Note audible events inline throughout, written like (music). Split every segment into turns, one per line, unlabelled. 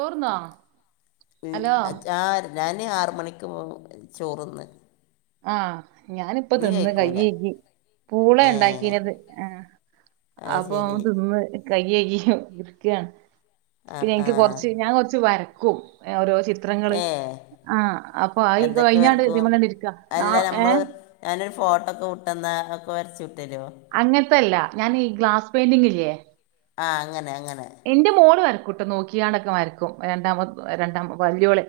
ചോർന്നോ hello
ഞാൻ ആറ് മണിക്ക് പോവും ചോറ്ന്ന്
ആഹ് ഞാനിപ്പോ തിന്ന്
കഴിക്കൂല
കൈയ്യേകി പൂളെ
ഏ
ഉണ്ടാക്കീന്നത് ആഹ്
അത്
അപ്പൊ
ശരി
തിന്ന് കൈ കൈകി ഇരിക്കാന്
ആ
പിന്നെ
ആ
എനിക്ക് കൊർച്ച് ഞാൻ കൊർച്ച് വരക്കും ഓരോ ച ചിത്രങ്ങള്
ഏ
ആ അപ്പൊ ആ
എന്തൊക്കെ
കഴിഞ്ഞാടണ്ട്
വരക്കും
ഇതിമലാണ്ട് ഇരിക്ക നാ
അല്ല
ഏഹ്
നമ്മള് ഞാനൊരു ഫോട്ടോ ഒക്കെ വിട്ടന്നാ ഒക്കെ വരച്ചു വിട്ടരോ
അങ്ങനത്തെല്ല ഞാൻ ഈ ഗ്ലാസ് പെയിന്റിംഗില്ലേ
ആഹ് അങ്ങനെ അങ്ങനെ
എന്റെ മോള് വരക്കും ട്ട നോക്കിക്കാണ്ടൊക്കെ വരക്കും രണ്ടാമ രണ്ടാ വല്ല്യോള്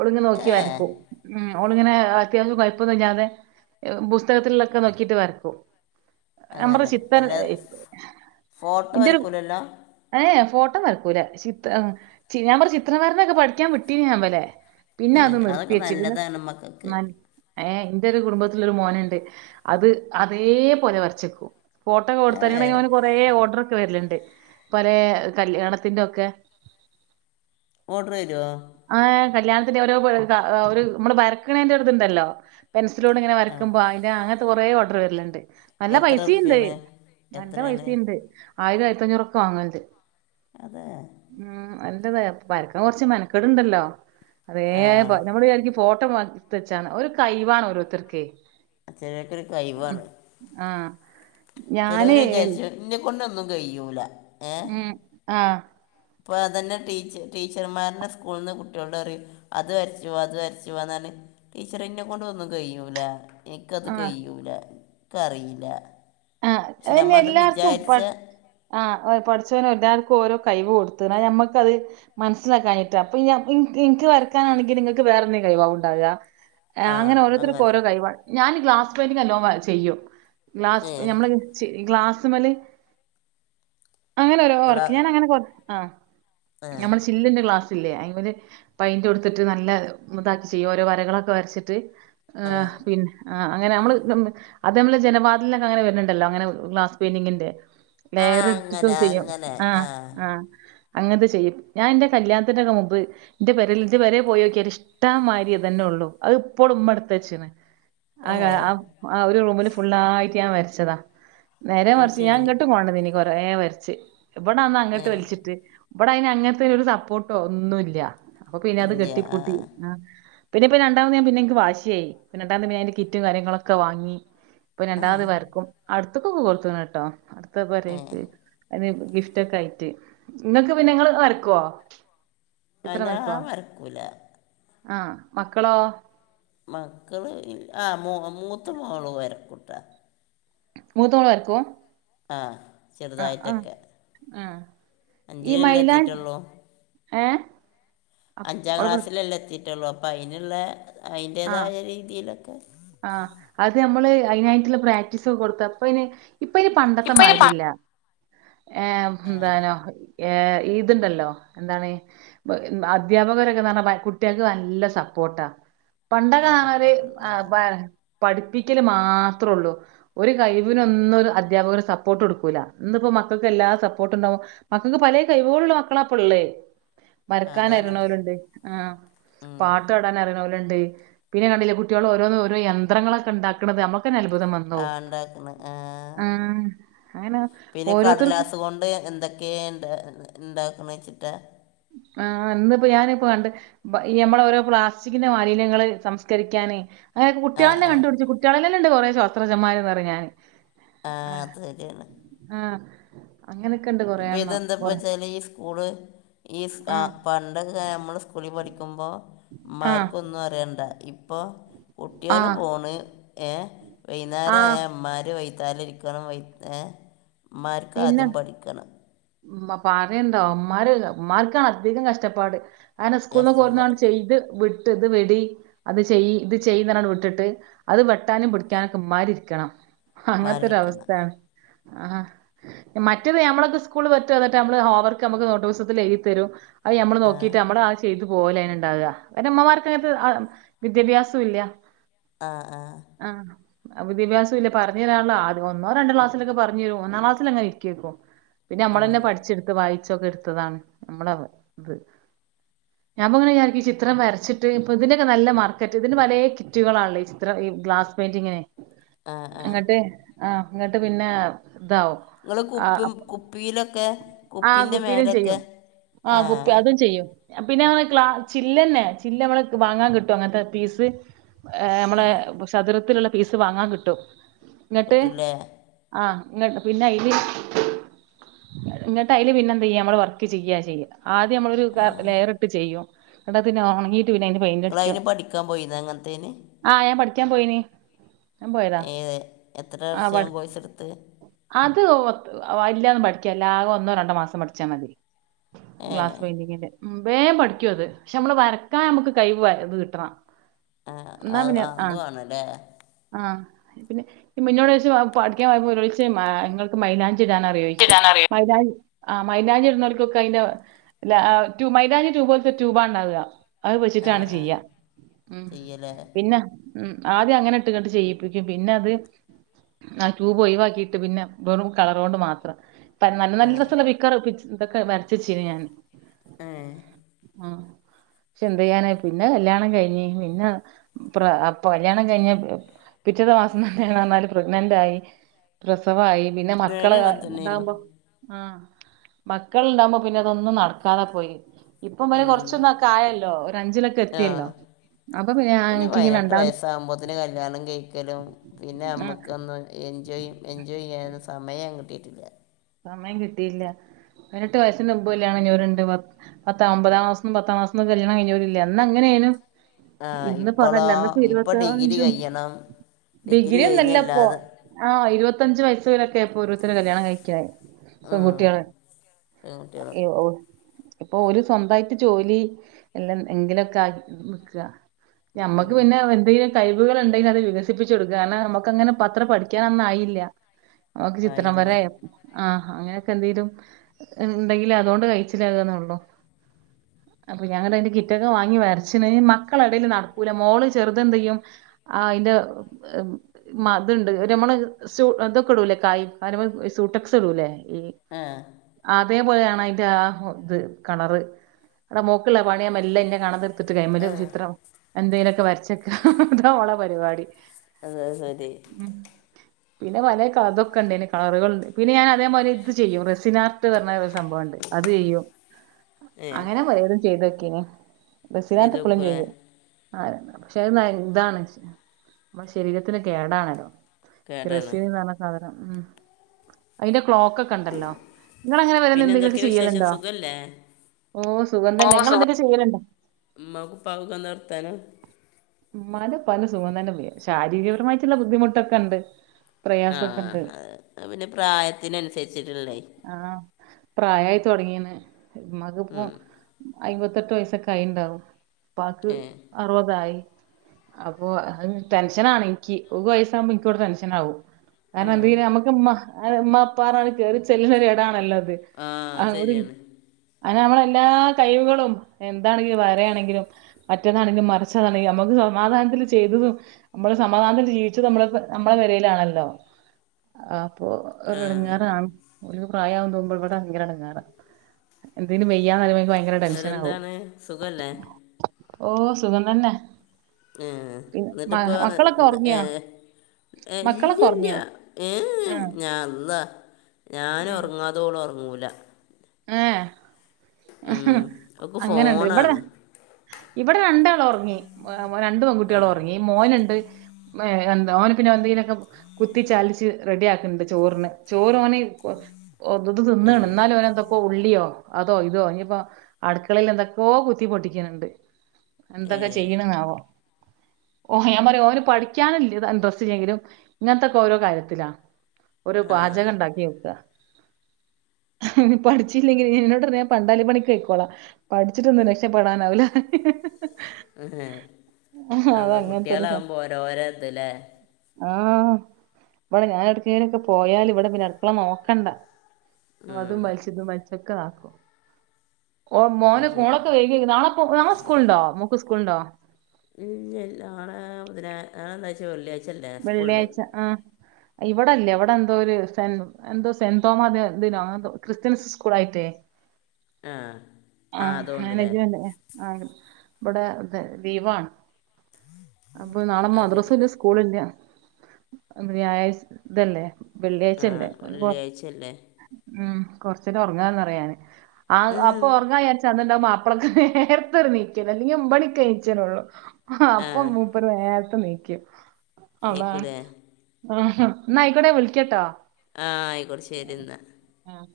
ഓൾങ്ങനെ നോക്കി
ഏ
വരക്കും മ് ഓള് ങ്ങനെ അത്യാവശ്യം കുഴപ്പം ന്നും ഇല്യാതെ പുസ്തകത്തിലൊക്കെ നോക്കിട്ട് വരക്കും നമ്മറ
അങ്ങനെ
ചിത്തൻ
അല്ല
ഇന്റെ ഒരു
ണ്ടല്ലോ
ഹേ ഫോട്ടം വരക്കൂല ചി ഞാൻ ഇവരെ ചിത്രം വരക്കെ പഠിക്കാൻ വിട്ടീന്ന് ഞാൻ ഇവരെ പിന്നെ
ഉം,
അത് നിർത്തി
അതൊക്കെ
വെച്ചു പിന്നെ
നല്ലതാണ് മക്കൾക്ക്
ഏ ഇന്റെ ഒരു കുടുംബത്തിലെ ഒരു മോനുണ്ട് അത് അതേ പോലെ വരച്ചക്കും ഫോട്ടോക്കെ
ഏ
കൊടുത്തങ്ങ ന് കൊറെ ഓർഡർ ഒക്കെ വരലണ്ട് പല കല്യാണത്തിന്റെ ഒക്കെ
ഓർഡർ വരോ
ആ കല്യാണത്തിന്റെ ഒരു ഒരു നമ്മള് വരക്കണേന്റെ ഒര് തുണ്ടല്ലോ പെൻസിലോണ്ട് ഇങ്ങനെ
ആ
വരയ്ക്കുമ്പോ അതിന്റെ അങ്ങനത്തെ കുറേ ഓർഡർ വരലുണ്ട് നല്ല
എത്ര
പൈസുണ്ട്
റുപ്യാണ്
നല്ല
എത്രയാണ്
പൈസുണ്ട് ആയിരം ആയിരത്തഞ്ഞൂറൊക്കെ വാങ്ങല്ണ്ട്
അതെ
ഉം അല്ലതേർ വരക്കാൻ കൊറച്ച് മെനക്കേട് ഇണ്ടല്ലോ അതേ
ആ
പോലെ നമ്മള് വിചാരിക്കും ഫോട്ടോ മർത്തച്ചാന്ന് ഒരു കൈവാണ് ഓരോരുത്തർക്കേ
ചെലോർക്കൊരു കയിവാണ്
ആഹ്
ചെലോര് വിചാരിച്ചു ഇന്നെ കൊണ്ടൊന്നും കൈയൂല
ഉം ആഹ്
ഇപ്പൊ അതന്നെ ടീ ടീച്ചർമാരന്നെ സ്കൂളിന്ന് കുട്ടിളോട് പറയും അത് വരച്ചുവാ അത് വരച്ചുവാന്ന റഞ്ഞ് ടീച്ചറെ ഇന്നെ കൊണ്ട് ഒന്നും കയൂല ഇക്കത്
ആ
കഴിയൂല ഇക്കറിയില്ല
ആ
പക്ഷെ നമ്മളണ്ട് വിചാരിച്ച
ആഹ് പടച്ചോന് എല്ലാവർക്കും ഓരോ കഴിവ് കൊടുത്തണ് അത് ഞമ്മക്കത് മനസ്സിലാക്കാഞ്ഞിട്ടാ ഇപ്പൊ ഇനി ഇനിക്ക് വരക്കാനാണെങ്കിൽ നിങ്ങക്ക് വേറെ എന്തെങ്കിം കഴിവാവുണ്ടാകാ ആഹ് അങ്ങനെ ഓരോത്തർക്ക് ഓരോ കഴിവാ ഞാൻ ഗ്ലാസ് പെയിന്റിങ് എല്ലോം വര ചെയ്യും ഗ്ലാസ്
ഏ
ഞമ്മള് ചി ഗ്ലാസ്മ്മല് അങ്ങനെ ഓരോ
ഗ്ലാ
വർക്ക് ഞാനങ്ങനെ കൊ ആഹ്
ആ
നമ്മള് ചില്ലിന്റെ ഗ്ലാസ് ഇല്ലേ അയിമ്മില് പൈന്റ് കൊടുത്തിട്ട് നല്ല ഇതാക്കി ചെയ്യും ഓരോ വരകളൊക്കെ വരച്ചിട്ട്
ആ
ആഹ് പിന്നെ ആഹ് അങ്ങനെ നമ്മള് ഹ്മ് അത് ഞമ്മള് ജനവാതിലിനൊ ക്കെഅങ്ങനെ വരുന്നുണ്ടല്ലോ അങ്ങനെ ഗ്ലാസ് പെയിൻ്റിംഗിന്റെ
ആ
ലയറിട്ടിട്ടും
അങ്ങനെ
ചെയ്യും
അങ്ങനെ ആ
ആഹ് ആഹ് അങ്ങനത്തെ ചെയ്യും ഞാൻ എന്റെ കല്യാണത്തിൻ്റെ ഒക്കെ മുമ്പ് ഇന്റെ പെരേൽ ഇത് വരെ പോയിനോക്കിയേല് ഇഷ്ടം മാരിതെന്നെ ഉള്ളു അത് ഇപ്പൊളും ഇമ്മട്ത്തച്ച്ണ്
ഏ
ആഹ് കാ ആ ആ ഒരു റൂമില് ഫുള്ളായിട്ട് ഞാന് വരച്ചതാ നേരെ
അത്
മർച്ച് ഞാൻ
ശരി
ഇങ്ങട്ടും കൊണ്ടന്നീനി കൊറേ വര്ച്ച് ഇബടന്ന്
ഏ
അങ്ങട്ട് വല്ച്ചിട്ട് ഇബടെ അയിന് അങ്ങൻത്തെ ഒരു സപ്പോട്ടോ ഒന്നുല്ല അപ്പൊ പിന്നെ അത്
ഇല്ല ആ
കെട്ടിപ്പൂട്ടി ആഹ് പിന്നെപ്പ് രണ്ടാമത് പിന്നെ എന്ക്ക് വാശി ആയി പിന്നെ രണ്ടാമത് വേം ഞാൻ കിറ്റും കാര്യങ്ങളാക്കെ വാങ്ങി
ആ
ഞാത് വരക്കും അട്ത്തുക്കൊക്കെ കൊട്ത്തിണട്ടോ അടുത്ത്
ഏ
പെരേക്ക് അയിന് ഗിഫ് ഗിഫ്റ്റൊക്കെ ആയിട്ട് ഇങ്ങക്ക് പിന്നെ ഇങ്ങള് വരക്കോ? ചിത്രം
അതിനാ
വരക്കോ
വരക്കൂല
ആഹ് മക്കളോ
മക്കള് ഇ ഹ് ആഹ് മു മൂത്ത മോള് വരക്കുട്ടാ
മൂത്തമോള് വരക്കും
ആഹ് ചെറുതായിട്ടൊക്കെ
അഹ്
അഞ്ചിലെല്ലേ എത്തിട്ടുള്ളൂ
ഏഹ് അപ്
അഞ്ചാം
ഓള് വിളി
ക്ലാസ്സിലല്ലെ എത്തി ട്ടൊള്ളൂ അപ്പം അയിന്ള്ളേ
ആഹ്
അയിൻ്റെതായ രീതിയിലൊക്കെ
ആഹ് അത് നമ്മള് അയിനായിട്ടുള്ള പ്രാക്റ്റീസൊക്കെ കൊടുത്ത ഇപ്പൊ അയിന് ഇപ്പയ്‌ന് പണ്ടത്തെ
ഇപ്പൊ ഇനി പ
മാരില്ല ഏ
ആ
എന്താനോ ഏഹ് ഈ ത് ഇണ്ടല്ലോ എന്താണ് ബ് ഹ് അദ്ധ്യാപകരൊക്കെന്ന് പറഞ്ഞാ കുട്ട്യൾക്ക് നല്ലെ സപ്പോട്ടാ
ആ
പണ്ടൊക്കെ കാണല്
സപ്പോർട്ട്
ആഹ്
അതാണ്
അ പഠിപ്പിക്കല് മാത്രെള്ളൂ ഒരു കയ്‌വിനൊന്നും ഒരു അധ്യാപകര് സപ്പോട്ട് കൊട്ക്കൂല ഇന്നിപ്പോ മക്കൾക്ക് എല്ലാ സപ്പോട്ട്ണ്ടാവുമ്പോ മക്കക്ക് പലേ കൈവോളുള്ള മക്കളാ ഇപ്പള്ളെ വരക്കാൻ
അതാണ്
അറിണോര്ണ്ട് ആഹ്
ഉം
പാട്ടടാൻ അറിണോല്ണ്ട് പിന്നെ കണ്ടില്ലേ കുട്ടിയോള്‌ ഓരോന്ന് ഓരോ യന്ത്രങ്ങളൊക്കെ ഇണ്ടാക്കണത് ഞമ്മക്കെന്നെ അത്ഭുതം വന്
ആഹ് ഇണ്ടാക്ക്ണ് ആഹ്
അങ്ങനെ
പിന്നെ
ഓരോരുത്തർക്കും
കടലാസ് കൊണ്ട് എന്തെ ക്കേ ഇണ്ടാ ഇണ്ടാക്കണ് വച്ചിട്ടാ
ആഹ് ഇന്ന് പ്പോ ഞാനിപ്പ കണ്ട് ബ ഈ ഞമ്മള് ഓരോ പ്ലാസ്റ്റിക്കിന്റെ മാലിന്യങ്ങള് സംസ്കരിക്കാന് അങ്ങെനെ
ആ
കുട്ട്യളെന്നെ
ആ
കണ്ട്പിടിച്ച് കുട്ട്യോളെന്നലെണ്ട് കൊറെ ശ്വാസ്ത്രജ്ഞൻമാര് ന്ന്പറയും ഞാന്
ആഹ് അത് ര്യാണ്
ആഹ് അങ്ങനൊക്കെണ്ട് കൊറെ എണ്ണം കൊറ
ഓള് ഈ സ് കാ പണ്ടൊക്കെ നമ്മള് സ്കൂളില് പഠിക്കുമ്പോ
ആഹ്
ഇമ്മാർക്കൊന്നും അറിയണ്ട ഇ പ്പോ കുട്ടികൾ
ആഹ്
പോന് ഏഹ് വൈന്നാരായ
ആഹ്
ഇമ്മാര് വൈ ത്താലെ ഇരിക്കണം വൈ ഏഹ് ഇമ്മാർക്ക് ആദ്യം പഠിക്കണം.
മ് പറയണ്ടോ ഇമ്മാര് ഇമ്മാർക്കാണ് അധികം കഷ്ട്ടപ്പാട് അങ്ങനെ സ്കൂള്ന്നൊക്കെ
കഷ്ടപ്പെട്
കൊട്ന്നാണ്ട് ചെയ്ത് വിട്ട് ത് വിടി അത് ചെയ്യ് ഇത് ചെയ്യ്ന്ന്ർഞ്ഞ് വിട്ടിട്ട് അത് വെട്ടാനും പിടിക്ക്യാനും ഇമ്മാർ ഇര്ക്കണം അങ്ങത്തൊരു
ഉമ്മമാരിരിക്കണം
അവസ്ഥയാണ് ആഹ് മറ്റേത് ഞമ്മളൊക്കെ സ്കൂള് പറ്റും നമ്മളട്ട് ഹോംവർക്ക് നമ്ക്ക് നോട്ട് പുസ്തകത്തിലെഴുതി തരും അയ് നമ്മള്
ആ
നോക്കീട്ട് നമ്മടെ ആ ചെ ചെയ്തു പോവെലേനി ഇണ്ടാവ അയ്ന് ഇമ്മമാർക്ക് അങ്ങനത്തെ ആഹ് വിദ്യാഭ്യാസുല്യാ
ആ ആഹ്
ആഹ വിദ്യാഭ്യാസ ഇല്ല പർഞ്ഞൊരാള ആം ഒന്നോ രണ്ട് ക്ലാസ്ല്ലൊക്കെ പറഞ്ഞുരും ഒന്നാം ക്ലാസ് ലെങ്ങെ ഇരിക്കേക്കും പിന്നെ നമ്മളെന്നെ
ഉം.
പഠിച്ച്ട്ത്ത് വായിച്ചോക്കെ എട് ത്തതാണ് നമ്മളെ പ ഇത് ഞാൻ ഇപ്പൊങ്ങനെ വിചാരിക്കും ഈ ചിത്രം വരച്ചിട്ട് ഇപ്പ ഇതിന്റെക്കെ നല്ല മാർക്കറ്റ് ഇതിന് പലേ കിറ്റ്കളാണ്ല്ല ഈ ചിത്ര ഈ ഗ്ലാസ് ങ്ങനെ
ആ ആ
അങ്ങട്ട് ആഹ് അങ്ങട്ട് പിന്നെ ഇതാവും.
നിങ്ങള് കുപ്പി
ആഹ്
കുപ്പിയിലൊക്കെ
ആ
കുപ്പീന്റെ മേലൊക്കെ ആഹ്
ചെയ്യോ? പിന്നെ അങ്ങനെ ഗ്ലാ ചില്ലന്നെ ചില്ല് നമ്മള് വാങ്ങാൻ കിട്ടും അങ്ങനത്തെ പീസ് നമ്മളെ ചതുരത്തിലുള്ള പീസ് വാങ്ങാൻ കിട്ടും. എന്നട്ട്
കിട്ടൂലേ
ആഹ് എന്നട്ട് പിന്നെ അയില് എന്നട്ട് അയില് പിന്നെന്ത ചെയ്യാ നമ്മള് വർക്ക് ചെയ്യാ ചെയ്യ. ആദ്യം നമ്മളൊരു ലെയറിട്ട് ചെയ്യും. ഇവടെ പിന്നെ ഒണങ്ങീട്ടൂല്ലായിനു.
നിങ്ങളയിന് പഠിക്കാൻ പോയിന്ന അങ്ങനത്തേന്?
ആഹ് ഞാൻ പഠിക്കാൻ പോയിന് ഞാൻ പോയതാ
ഏത്? എത്ര
ആ
വർഷം
പഠി
കോഴ്സെടുത്ത്?
അത് വല്ല്യൊന്നും പഠിക്കാൻല്ല. ആകെ ഒന്നോ രണ്ടോ മാസം പഠിച്ചാൽ മതി.
ഏ
ഗ്ലാസ് പെയ്ന്റിങ്ങിൻ്റെ ഉം വേം പഠിക്കു അത്. പക്ഷെ നമ്മള് വരക്കാൻ നമുക്ക് കഴിവ് വേ കഴിവ് കിട്ടണം.
ആ
എന്നാ
അത്
പിന്നെ ആഹ്
അതും ആണല്ലേ
ആഹ് പിന്നെ മുന്നോട് വെ പഠിക്കാൻപൊയ്പ ഒരാചോയ്ച്ച് ങ്ങൾക്ക് മൈലാഞ്ചി ഇടാനറിയോ ചോയ്ച്ച്.
ഇടാൻ അറിയാം
മൈലാഞ്ചി ആഹ് മൈലാഞ്ചി ഇടുന്നോർക്കൊക്കെ അതിന്റെ ഇല്ല മൈലാഞ്ചി ട്യൂബോലത്തെ ട്യൂബ്ണ്ടാവുക. അത്
ആ
വെച്ചിട്ടാണ്
ആ
ചെയ്യ ഉം
ചെയ്യലേ
പിന്നെ ഉം ആദ്യം അങ്ങനെ ഇട്ട്ങ്ങട്ട് ചെയ്യിപ്പിക്കും പിന്നെ അത് ആഹ് ട്യൂബ് ഒഴിവാക്കിയിട്ട് പിന്നെ വെറും കളറ്കൊണ്ട് മാത്രം. നല്ല
ആ
നല്ല രസൊള്ള (unintelligible) ഇതൊക്കെ വരച്ച് വച്ചീനി ഞാൻ.
ഏഹ്
ആഹ് പക്ഷെ എന്തയ്യാന പിന്നെ കല്യാണം കഴിഞ്ഞ് പിന്ന പ്ര കല്യാണം കഴിഞ്ഞ പിറ്റേത്ത മാസം തന്നെ (unintelligible) ന്നാല് പ്രഗ്നന്റായി. പ്രസവായി പിന്നെ മക്കള്
ഞാനും അങ്ങനെ തന്നെയായിരുന്നു
ഇതാകുമ്പോ ആഹ് മക്കള്ണ്ടാകുമ്പ പിന്നെ അതൊന്നും നടക്കാതെ പോയി. ഇപ്പം വല
ഉം
കുറച്ചൊന്നൊക്കെ ആയല്ലോ ഒരു അഞ്ചിലൊക്കെ
ആ
എത്തിയല്ലോ. അപ്പ പിന്നെ ആ
പിന്നെ
എനിക്കിങ്ങനെ
പയിനെട്ട്
രണ്ടാമത്
വയസ്സാകുമ്പോഴത്തന് കല്ല്യാണം കഴിക്കലും പിന്നെ
ആഹ്
നമ്മുക്കൊന്ന് എൻജോയി എൻജോയി ചെയ്യാനൊന്നും സമയങ്ങട്ട് ഇല്ല.
സമയം കിട്ടിയില്ല. പതിനെട്ട് വയസ്സിന് മുമ്പ് കല്യാണം കഴിഞോരുണ്ട് പർഞ് പത്താ ഒമ്പതാം ക്ലാസും പത്താം ക്ലാസും ഒന്നും കല്ല്യാണം കഴിഞ്ഞവരില്ല. അന്നങ്ങനേയിനു.
ആ ഇപ്പോളോ
ഇന്ന്പ്പതല്ല ഇന്നിപ്പ
ഇപ്പോൾ ഡിഗ്രി
ഇരുപത്തഞ്ചും
കഴിയണം
ഡിഗ്രി ഒന്നല്ല ഇപ്പോ ആഹ് ഇരുപത്തഞ്ച് വയസിലൊക്കെ ഇപ്പോ ഓരോരുത്തര് കല്യാണം കഴിക്കണെ.
ഉം
പെൺകുട്ടിയള്
പെൺകുട്ടികൾ
എ ഓ ഇപ്പൊ ഓര് സ്വന്തായിട്ട് ജോലി എല്ലാം എന്തലും ആക്കി കൊടുക്കാ ഞമ്മക്ക്
ഉം
പിന്നെ എന്തെയ്യാൻ കഴിവുകള്ണ്ടെങ്കി അത് വികസിപ്പിച്ചു കൊടുക്ക. കാരണം നമ്മക്ക് അങ്ങനെ അത്ര പഠിക്കാനൊന്നും ആയില്ല ഓക്ക് ചിത്രം
ആയില്ല
വരേം ആഹ് അങ്ങനെയൊക്കെ എന്തെലും ഉണ്ടെങ്കില് അതോണ്ട് കയിച്ചിലാകാന്നൊള്ളൂ. അപ്പൊ ഞാൻ അയ്‌ന്റെ കിറ്റൊക്കെ വാങ്ങി വരച്ചിന്. മക്കള എടയില് നടക്കൂല മോള് ചെറുതന്തെയ്യും. ആഹ് അയിന്റെ മ ത്ണ്ട് മ്മള് സൂ ഇതൊക്കെ ഇടൂലേ കായി (unintelligible) ക്യൂട്ടെക്സ്ടൂലെ
ആഹ്
അതേപോലെയാണ് അതിന്റെ ആ ഇത് കളറ് ഇവിടെ മോക്കിള്ള പണിയ മെല്ല ഇന്നെ കാണാതെ ത്തിട്ട് കഴിയ്മല്
ആ
ചിത്രം എന്തെലൊക്കെ വരച്ചേക്ക അതാ ഓളെ പരിപാടി.
അത് ശരി
ഉം, പിന്നെ വലെ കതൊക്കെ ഉണ്ടയ്നി കളറുകൾണ്ട് പിന്നെ ഞാൻ അതേപോലെ ഇത് ചെയ്യും റെസിനാ പറഞ്ഞ ഒരു സംഭവണ്ട് അത് ചയ്യും
ഏ
അങ്ങനെ പലെതും ചെയ്തോക്കീനി. റസീനാട്ട്
ചെയ്ത്
ഇപ്പളും
നോക്കൂലേ
ചെയ്യും. ആ പക്ഷെ ഇതാണ് നമ്മുടെ ശരീരത്തിന് കേടാണല്ലോ.
കേടാണ്
റസീൻ ന്ന് പറഞ്ഞ സാദനം. അയിന്റെ ക്ലോക്കൊക്കെ ഇണ്ടല്ലോ ഇങ്ങൾ അങ്ങനെ വല്ലതും
പിന്നെ
എന്തെങ്കിലൊക്കെ
എന്തൊക്കെയാ വിശേഷം
ചെയ്യലുണ്ടോ.
സുഖല്ലേ
ഓ സുഖം തന്നെ ഇങ്ങെളെന്തൊക്കെ ചെയ്യല്. ഇണ്ടോ
ഇമ്മക്കും ഉപ്പാക്കും ഒക്കെ എന്താ വർത്താനം
ഉമ്മാന്റെ ഉപ്പാന്റെ സുഖം തന്നെ ശാരീരികപരമായിട്ടുള്ള ബുദ്ധിമുട്ടൊക്കെ ഉണ്ട്. പ്രയാസമൊക്കെ
ആഹ്
ഉണ്ട്
അതെ പിന്നെ പ്രായത്തിനനുസരിച്ചിട്ടുള്ളയ്
ആ പ്രായായി തൊടങ്ങിനു ഇമ്മക്കിപ്പോ
ഉം
അയിമ്പത്തെട്ട് വയസ്സൊക്കെ ആയിണ്ടാവും ഉപ്പാക്ക്
ഏ
അറുപതായി. അപ്പൊ ടെൻഷനാണ്ക്കി ഒക്ക് വയസ്സാകുമ്പോ എനിക്ക് ഇവ്ടെ ടെൻഷൻ ആവും
ആ
കാരണം എന്തങ്കിലും നമ്മക്ക് ഉമ്മ ഉപ്പാ പറഞകാണ്ട്‌ കേറി ചെല്ല്ണെ ഒരു എടാണല്ലോ അത്.
ആ ശരിയാണ്
(unintelligible) അങ്ങനെ നമ്മളെ എല്ലാ കഴിവുകളും എന്താണെങ്കിലും വരയാണെങ്കിലും മറ്റതാണെങ്കിലും മറിച്ചതാ നമുക്ക് സമാധാനത്തിൽ ചെയ്തതു നമ്മള് സമാധാനത്തിൽ ജീവിച്ചത് നമ്മ നമ്മളെ പെരേലാണല്ലോ. ആ അപ്പൊ ഒരു
ആ
എടങ്ങാറാണ്. ഒരു പ്രായവും തോറും ഇവിടെ ഭയങ്കര എടങ്ങാറ എന്തേലും വെയ്യ പറയുബോ ഇനിക്ക് ഭയ ഭയങ്കര
എന്നിട്ട്
ടെൻഷൻ ആവും.
എന്താണ് സുഖല്ലേ
ഓ സുഖം തന്നെ.
ഏഹ്
പിന്നെ
ഇന്നിട്ട്
മ
ഇപ്പൊ
മക്കളൊക്കെ
എ
ഒറങ്ങിയോ
ഏഹ്
മക്കളൊക്കെ
ഇല്ലില്ല.
ഒറങ്ങിയോ
ഏഏ
ആഹ്
ഞൻ അല്ലാഹ്
ഉം
ഞാനൊറങ്ങാത്ത ഓള് ഒറങ്ങൂല
ഏഹ്
ഉം ഒക് ഫോണാണ്.
ഇബടെ രണ്ടാളും ഒറങ്ങി രണ്ട് പെൺകുട്ടികളും
ആ
ഒറങ്ങി മോനുണ്ട്. ഏഹ് എന്താ ഓന് പിന്നെ എന്തെങ്കിലൊക്കെ കുത്തി ചാലിച്ച് റെഡിഅക്ക്ന്നുണ്ട് ചോറിന് ചോറ് ഓന് ഇത്
ആ
തിന്നണ് ഇന്നാലും ഓന് എന്തോ ഇപ്പേ ഉള്ളിയോ അതോ ഇതോ ഇനിയിപ്പോ അടുക്കളിൽ എന്തൊക്കൊ കുത്തി പൊട്ടിക്ക്ണ്ട്.
ഏ
എന്തൊക്കെ ചെയ്യണന്നാവോ ഓ ഞാൻ പറയാ ഓന് പഠിക്കാന വല്യ ഇന്റെരെസ്റ്റ്‌ ഇല്ലെങ്കിലും ഇങ്ങനത്തൊക്കെ ഓരോ കാര്യത്തിലാ. ഓരൊ
ആ
പാചകം ഉണ്ടാക്കി നോക്ക പഠിച്ചില്ലെങ്കിൽ എന്നോട് പറയാ ഞാൻ പണ്ടാലി പണിക്ക് പൊയിക്കോളാം. പഠിച്ചിട്ടൊന്നും രക്ഷപ്പെടാനാവില്ല. അത്
അള്ളാ
അങ്ങനത്തെ
കുട്ടികളകുമ്പോ ഓരോര ഇത് ല്ലേ
ആഹ്, ഇവിടെ ഞാൻ എവിടേക്കേലും ഒക്കെ പോയാല് ഇവിടെ പിന്നെ അടുക്കള നോക്കണ്ട. അതും വലിച്ചു ഇതും വലിച്ചൊക്കെ ആക്കും, ഓ
അത്
മോന്
ശരി
മോള് വെ നാളെപൊകാ നാളെ സ്കൂളുണ്ടോ മോൾക്ക് സ്കൂള് ഇണ്ടോ?
ഇല്ലേയ് നാളേ ബുധനാ നാളെന്താഴ്ച്ചെ വെള്ളിയാഴ്
വെള്ളിയാഴ്ച ആഹ് ഇവിടെ ഇല്ലേ ഇവിടെ എന്തോര് സെന്റ് എന്തോ സെന്റ് തോമ ദിനോ ക്രിസ്ത്യൻസ് സ്കൂളായിട്ടേ
ആഹ്
ആഹ് മാനേജ്മെന്റ്ല ആ ഇവടെ ലീവാണ് അപ്പം നാളെ
അത് ശരി
മദ്രസുല്ല സ്കൂ സ്കൂളില്ല വ്യാഴാഴ് ഇതല്ലേ
ആ
വെള്ളിയാഴ്ചല്ലേ അത് കൊ
വെള്ളിയാഴ്ച അല്ലേ
ഉം കൊറച്ചൊക്കെ ഒറങ്ങാന്നറിയാ ഞാന് ആഹ് അ
ഉം,
ഒറങ്ങാചാരിച്ചന്ന്ണ്ടാകും മാപ്പളക്ക് നേർത്തൊരു നീക്കല് അല്ലെങ്കി ഒമ്പണിക്കെ നീച്ചലൊള്ളൂ. ആഹ്
ആ
അപ്പം മൂപ്പര് നേർത്തെ നീക്കും അതാണ്
നീക്കൂലേ
ആഹ് ന്നായ്കോട്ടെ വിളിക്കട്ടോ
ആഹ് ആയിക്കോട്ടെ ശരിന്നാ
ആഹ്